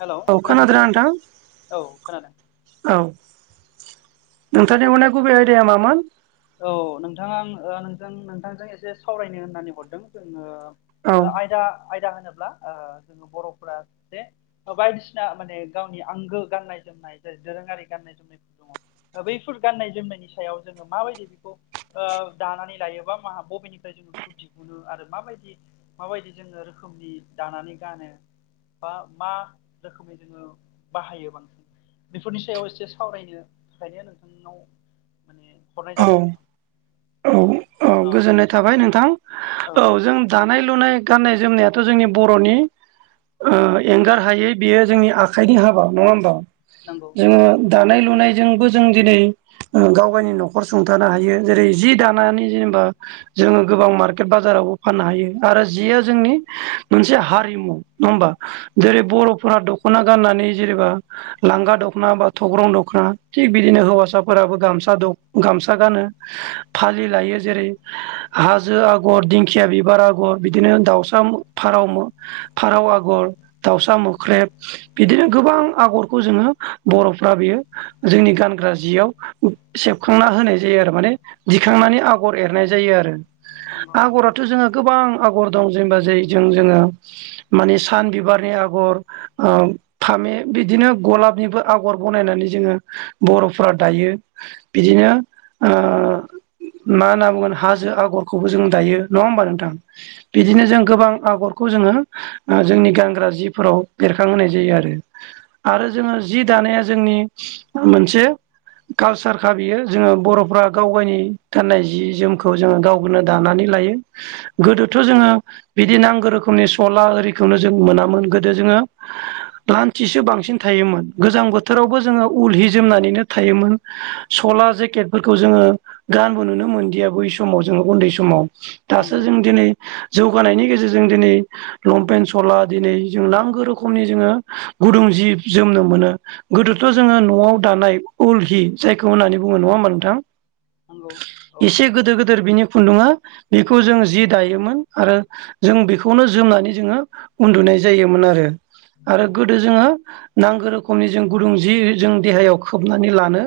हेल' औ खोनादोंनाा खोनादोंना नोंथां औ खोनादों औ नोंथांनि हरनायनि गुबै आयदाया मामोन औ नोंथाङा आं नों नोंथांजों एसे सावरायनो होननानै हरदों औ ओ आयदा आयदा होनो। ब्ला ओ बर'फोरा [unintelligible] बायदिसिना माने गावनि आंगो गाननाय जोमनाय जेरै दोरोङारि गाननाय जोमनायफोर दङ बैफोर गान्नाय जोमनायनि सायाव जोङो माबायदि जिखौ ओ दानानै लायोबा मा बबेनिफ्राय जों बेखौ दि हुनो आरो माबायदि माबायदि जोङो रोखोमनि दानानै गानो। बा मा रोखोमै जोङो बाहायो बांसिन बेफोरनि सायाव एसे सावरायनो थाखायनो नोंथांनाव माने हरनाय औ जादों आरो। औ औ गोजोननाय थाबाय नोंथां औ जों दानाय लुनाय गाननाय जोमनायाथ' जोंनि बर'नि ओ एंगार हायै बेयो जोंनि आखाइनि हाबा नङा होमबा नंगौ जोङो दानाय लुनायजोंबो जों दिनै गाव गावनि न'खर सुंथानो हायो जेरै जि दानानै जेनेबा जोङो गोबां मार्केट बाजारावबो फाननो हायो आरो जिया जोंनि मोनसे हारिमु नङा होमबा जेरै नंगौ बर'फोरा द दख'ना गाननानै जेनेबा लांगा दखना बा थग्रं दख'ना थिग बिदिनो हौवासाफोराबो गामस गामसा द गामसा गानो। फालि लायो जेरै हाजो आगर दिंखिया बिबार आगर बिदिनो दाउसा मो फा फार फारौ आगर दाउसा उम मोख्रेब नंगौ बिदिनो गोबां आगरखौ जोङो बर'फ्रा बेयो जोंनि गानग्रा जियाव सेबखांना होनाय जायो आरो माने दिखांनानै आगर एरनाय जायो आरो नंगौ आगराथ' जोङो गोबां आगर दं जेनबा ज जों जोङो मानि सान बिबारनि आगर ओ बिदिनो गलाबनिबो आगर बनायनानै जोङो बर'फ दायो बिदिनो ओ [inaudible] मा होनना बुंगोन हाजो आगरखौबो जों दायो नङा ओमबा नोंथां बिदिनो जों गोबां आगरखौ जों जोंनि गानग्रा जिफोराव बेरखांहोनाय जायो आरो जोङो जि दानाया जोंनि मोनसे कालसारखा बियो जोङो बर'फ्रा गाव गायनि गाननाय जि जोमखौ जोङो गावनो दानानै लायो गोदोथ' जोङो बिदि नांगौ रोखोमनि सला आरिखौनो जों मोनामोन गोदो जोङो लान्थिसो बांसिन थायोमोन गोजां उम बोथोरावबो जोङो उल हि जोमनानैनो थायोमोन। सला जेकेटफोरखौ जोङो गानबोनो नो मोनदिया बै समाव जोङो उन्दै समाव। दासो नंगौ जों दिनै जौ जौगानायनि गेजेरजों दिनै लंपेनट सला दिनै जों नांगौ रोखमनि जोङो गुदुं जि जोमनो मोनो गोदोथ' जोङो न'आव दानाय उल हि जायखौ होननानै बुङो नङा ओमबा नोंथां? नंगौ औ एसे गोदोर गोदोर बिनि खुन्दुंङा बेखौ जों जि दायोमोन आरो जों बेखौनो जोमनानै जोङो उन्दुनाय जायोमोन आरो आरो गोदो जोङो नांगो रोखोम गुदुं जि जों देहायाव खोबनानै लानो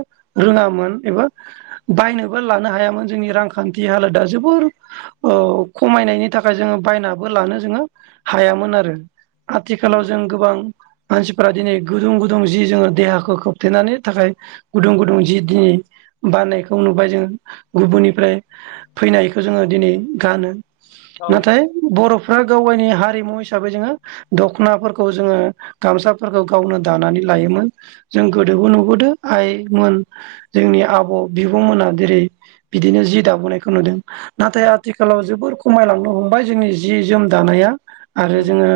रोङामोन एबा बायनो लानो हायामोन जों रांखान्थि हालोदा जोबोर ओ खमायनायनि थाखाय जों बायना लानो जोङो हायामोन आरो आथिखालाव नंगौ जों गोबां मानसिफोरा दिनै गुदुं गुदुं जि जोङो देहाखौ खोबथेनानै थाखाय गुदुं गुदुं जि दिनै बानायखौ नुबाय जोंङो। गुबुननिफ्राय फैनायखो जोङो दिनै गानो औ नाथाय बर' फ्रा गाव गावनि हारिमु हिसाबै जोङो दख'नाफोरखौ जोङो गामसाफोरखौ गावनो दानानै लायोमोन जों गोदोबो नुबोदो आइमोन जोंनि आब' बिब'मोना जेरै बिदिनो जि दाबोनायखौ नुदों औ नाथाय आथिखालाव जोबोर खमायलांनो हमबाय जोंनि जि जोम दानाया आरो नंगौ जोङो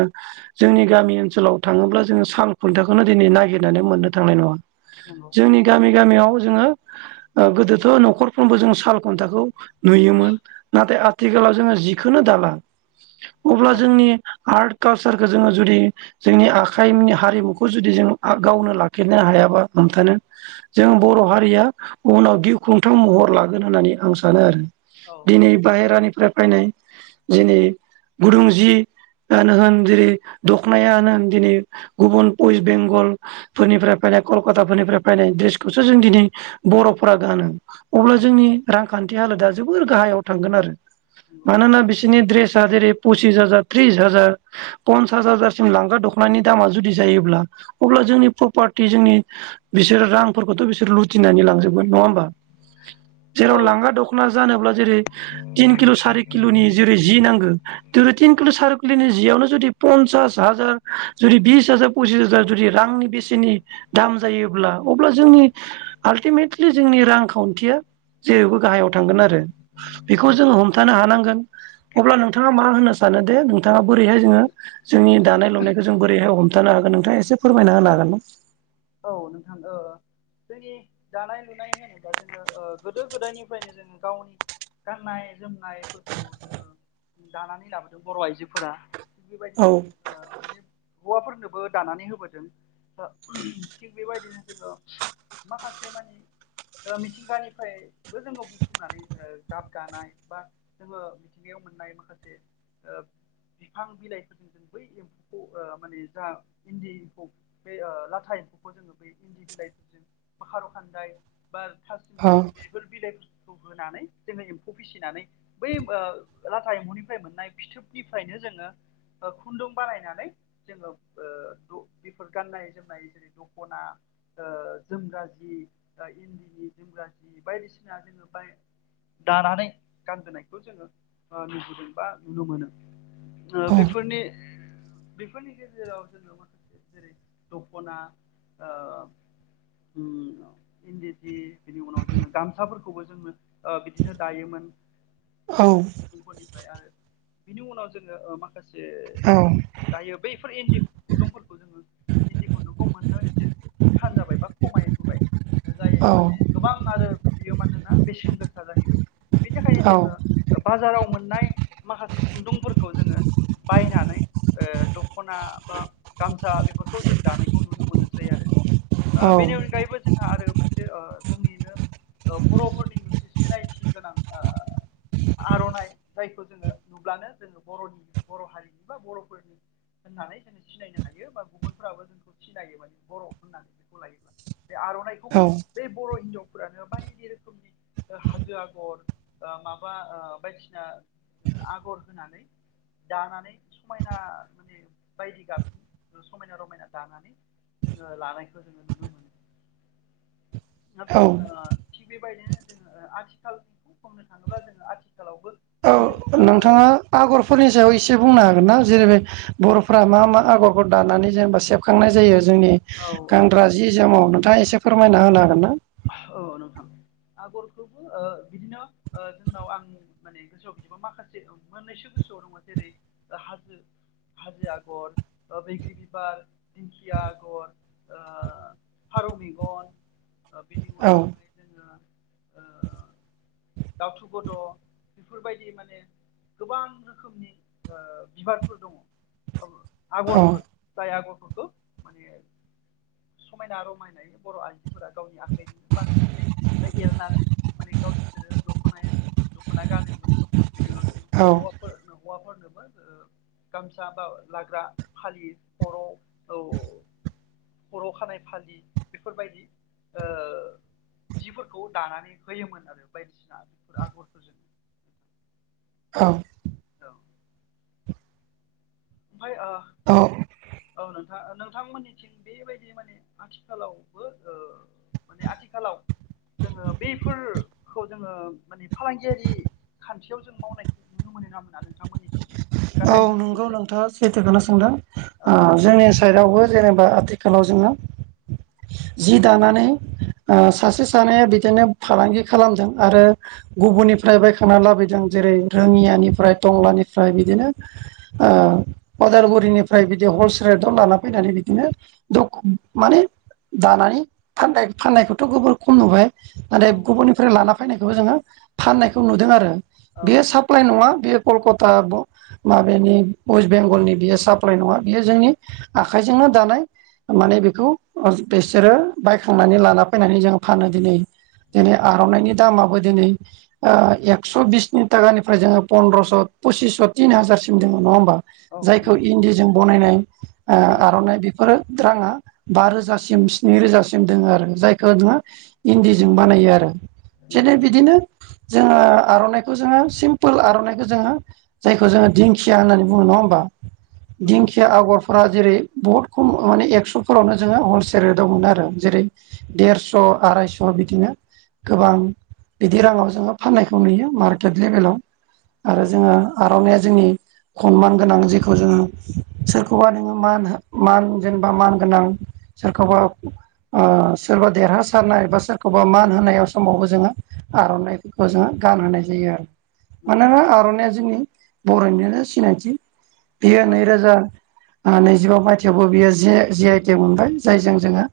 जोंनि गामि ओनसोल ओनसोलाव थाङोब्ला जोङो सान खुन्थाखौनो दिनै नागिरनानै मोननो थांनाय नङा। नंगौ जोंनि गामि गामियाव जोङो ओ गोदोथ' न'खर फ्रोमबो जों साल खुन्थाखौ नुयोमोन नाथाय आथिखालाव जोङो जिखौनो दाला। [inaudible] अब्ला जोंनि आर्ट कालसारखौ जोङो जुदि जोंनि आखाइनि हारिमुखौ जुदि जों गावनो लाखिनो हायाबा हमथानो जों बर' हारिया उनाव गिख्रंथाव महर लागोन होननानै आं सानो आरो औ दिनै नंगौ बाहेरानिफ्राय फायनाय दिनै गुदुं जि होन होन जेरै दख'नायानो होन दिनै गुबुन वेस्ट बेंगल फोरनिफ्राय फाय नाय कलकाताफोरनिफ्राय फैनाय द्रेसखौसो जों दिनै बर'फोरा गानो अब्ला औ जोंनि रांखान्थि हालोदा जोबोर गाहायाव थांगोन आरो नंगौ मानोना बिसोरनि द्रेस दा जेरै पसिस हाजार त्रिस हाजार पन्सास हाजारसिम लांगा दख'नानि दामा जुदि जायोब्ला अब्ला जोंनि प्रपार्टि जोंनि बिसोरो रांफोरखौथ' बिसोर लुथिनानै लांजोबगोन नङा होमबा जेराव औ लांगा दख'ना जानोब्ला जेरै तिन किल' सारि किल'नि जेरै जि नांगौ तिनिल सारखौ सलिनि जियावनो जुदि पन्सास हाजार जुदि बिस हाजार पसिस हाजार जुदि रांनि बेसेनि दाम जायोब्ला अब्ला जोंनि आल्टिमेटलि जोंनि रांखावथि या जेरैबो गाहायाव थांगोन आरो बेखौ औ जोङो हमथानो हानांगोन अब्ला नोंथाङा मा होनो सानो दे नोंथाङा बोरैहाय जोङो जोंनि दानाय लुनायखौ जों बोरैहाय थानो हागोन नोंथाङा एसे फोरमायना होनो हागोन ना औ नोंथां ओ जोंनि दानाय लुनाय होनोबा जोङो गोदो ओ गोदायनिफ्रायनो जोङो गावनि गाननाय जोमनायफोरखौ जोङो दानानै लाबोदों बर' आइजोफोरा थिग औ बेबायदिनो जोङ माने हौवाफोरनोबो दानानै होबोदों थिग बेबायदिनो जोङो माखासे मानि मिथिंगानिफ्रायबो जोङो बुथुमनानै गाबगानाय बा जोङो मिथिंगायाव मोननाय माखासे ओ बिफां बिलाइफोरजों जों बै एम्फौखौ माने जा इन्दि एम्फौ बे ओ लाथा एम्फौखौ जोङो ब इन्दि बिलाइफोरजों ब खार' खान्दाय बा थासमनि बेफोर बिलाइफोर होनानै जोङो एम्फौ फिसिनानै बै ओ लाथा एम्फौनिफ्राय मोननाय फिथोबनिफ्रायनो [unintelligible] खुन्दुं बानायनानै जोङो बेफोर गान्नाय जोमनाय जेरै द खना जोमग्रााज जि इन्दिनि जोमग्रााजि बायदिसिना जोङो बाय दानानै गानजेनायखौ जोङो लुबोैदों बा नुनो मोनो। औ बेफोरनि बेफोरनि गेजेराव जोङो माखासे जेरै दखना ओ उम इन्दि जि बिनि उनाव जोंनो गामसाफोरखौबो जोंनो बिदिनो दायोमोन औ माखासे सुबुंफोरनिफ्राय आरो बिनि उनाव जोङो माखा माखासे औ दायो बैफोर इन्दि खुन्दुंफोरखौ जोङो इन्दि खुन्दुंखौ मोननो एसे थान जाबाय बा खमायबोबाय जाय माने गोबां आरो बियो मानोना बेसेन गोसा जाहैबाय बिनि थाखायनो जोङो औ बाजाराव मोन नाय माखासे खुन्दुंफोरखौ जोङो बायनानै ओ दख'ना बा गामसा बेफोरखौ जों दानायखौ नुनो मोनोसै आरो बेनि अनगायैबो जोंहा आरो मोनसे ओ जोंनिनो बर'फोरनि मोनसे सिनायथि गोनां आर'नाइ जायखौ जोङो नुब्लानो जोङो बर'नि बर' हारिनि बा बर'फोरनि होननानै जोंङो सिनायनो हायो बा गुबुनफोराबो जोंखौ सिनायो मोन आर'नाइखौबो औ बे बर' हिनजाव फोरानो बायदि रोखोमनि हाजो आगर माबा ओ बायदिना आगर होनानै दानानै समायना माने बायदि गाब समायना रमायना दानानै जोङो लानायखौ जोङो नुनो मोनो द बे औ थिग बेबायदिनो जोङो आथिखालखौ बुंनो थाङोब्ला जोङो आथिखालावबो औ नुयो नोंथाङा आगरफोरनि सायाव एसे बुंनो आरोना जेरै बे बर'फ्रा मा मा आगरखौ दानानै जेनेबा सेबखांनाय जायो। जोंनि ओ औ गानग्रा जि जोमाव नोंथाङा एसे फोरमायना होनो हागोन ना [unintelligible] औ नोंखां आगरखौबो बिदिनोओ जोंनाव आं माने गोसोआव बिदिबा माखासे मोननैसो गोसोआव दङ जेरै हाजो हाजो आगर बैग्रि बिबार दिंखिया आगर फारौ मेगन बिनि औ उनावहाय जोङो दावथु बद' बेफोरबायदि माने गोबां रोखोमनि बिबारफोर दङ। औ आगरफोर जाय आगर फोरखो माने समायना रमायनाय बर' आइजो गावनि आखायजों बानायनानै एनानै माने गावजोंनो दखनायाव गानोमोन भिडिय'ल' जों औ हौवाफोर हौवाफोरनो गामसा बा लाग्रा फालि खर' खर' खानाय फालि बेफोरबायदि ओ जिफोरखौ दानानै होयोमोन आरो बायदिसिना बेफोर आगरखौ जों। औ ओमफ्राय औ ओ औ नों नोंथांमोननिथिं बेबायदि माने आथिखालावबो ओ मानि आथिखालाव जोङो बफोरखौ जोङो माने फालांगियारि खान्थियाव जों मावनायखौ नुनो मोनो। मोना नोंथांमोननिथिं दि गाननाय जोमनायनि बेलायाव थाङा सैथो खौनो सोंदों औ जोंनि साइदआवबो जेनेबा आथिखालाव जोङो जि दानानै ओ सासे सानैया बिदिनो फालांगि खालामदों आरो गुबुननिफ्राय बायखांना लाबोदों जेरै नोंथां रोङियानिफ्राय टंलानिफ्राय बिदिनो उदालगुरिनिफ्राय बिदि हलसेल रेटआव लाना फैनानै बिदिनोख माने दानानै फान फाननायखौथ' गोबोर खम नुबाय। औ नाथाय गुबुननिफ्राय लाना फैनायखौबो जोङो फाननायखौ नुदों आरो औ बेयो साप्लाइ नङा। बि कलकता ब माबेनि वेस्ट बेंगलनि बियो साप्लाइ नङा बेयो जोंनि आखाइजोंनो दानाय माने बेखौ बिसोरो बायखांनानै लाना फैनानै जों फानो दिनै दिनै आर'नाइनि दामाबो दिनै एक्स' बिसनि थाखानिफ्राय जोङो पन्द्रस' पसिस' तिन हाजार सिम दङ नङा होमबा औ जायखौ नंगौ इन्दिजों बनायनाय ओ नंगौ आर'नाइ बेफोरो राङा बा रोजासिम स्नि रोजासिम दङ आरो जायखौ औ दङो इन्दि जों बानायो आरो बिनो नंगौ बिदिनो जोङो आर'नाइखौ जोङो सिमपोल आर'नाइखौ जोङो जायखौ जोङो दिंखिया होननानै बुङो नङा होमबा। नंगौ दिंखिया आग'रफोरा जेरै बुहुत खम माने एकस' फोरावनो जोङो हलसेल रेटाव मोनो आरो जेरै देरस' आरायस' बिदिनो गोबां बिदि राङाव जोङो फाननायखौ नुयो मार्केट लेभेलाव। आरो औ जोङो आर'नाइया जोंनि सनमान गोनां जेखौ जोङो सोरखौबा नोङो मान मान जेनेबा मान गोनां सोरखौबा ओ सोरबा देरहासारनाय बा सोरखौबा मान होनाय समावबो जोङो आर'नाइफोरखौ जोङो गानहोनाय जायो आरो नंगौ मानोना आर'नाइया जोंनि बर'निनो सिनायथि। बियो औ नैरोजा नैजिबा मायथायाइयावबो बियो जि आइ टि मोनबाय जायजों जोङो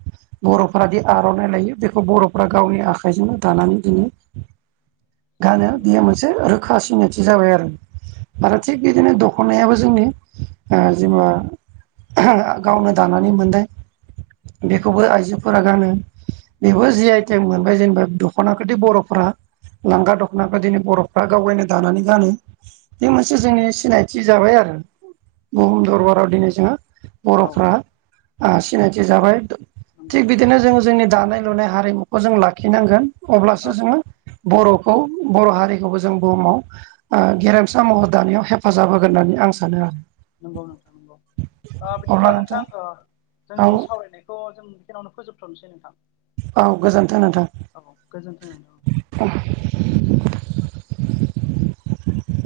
बर'फोरााद आर'नाइ लायो बेखौ बर'फ्रा गावनि आखाइजोंनो दानानै दिनै गानो नंगौ बियो मोनसे रोखा सिनायथि जाबाय आरो। औ आरो थिग बिदिनो दख'नायाबो जोंनि जेनेबा गावनो दानानै मोनदों बेखौबो आइजोफोरा गानो। बेबो जि आइटेम मोनबाय जेनेबा दख'नाखौदि बर'फ्रा लांगा दख'नाफोर दिदिनो बर'फ्रा गावगायनो दानानै गानो बे मोनस से जोंनि सिनायथि जाबाय आरो बुहुम दरबाराव दिनै जोंङो औ बर'फ्रा ओ सिनायथि जाबाय नंगौ थिग बिदिनो जोङो जोंनि दानाय लुनाय हारिमुखौ जों लाखिनांगोन अब्लासो औ जोङो बर'खौ बर' हारिखौबो जों बुहुमाव ओ गेरेमसा महर दानायाव हेफाजाब होगोन होननानै आं सानो आरो। नंगौ नोंथां नंगौ। ओ बिदिब्ला नोंथां ओ औ जोंनि सावरायनायखौ जों बेखिनियावनो फोजोबथ'नसै नोंथां। औ गोजोन्थों नोंथां। औ गोजोन्थों नोंथां।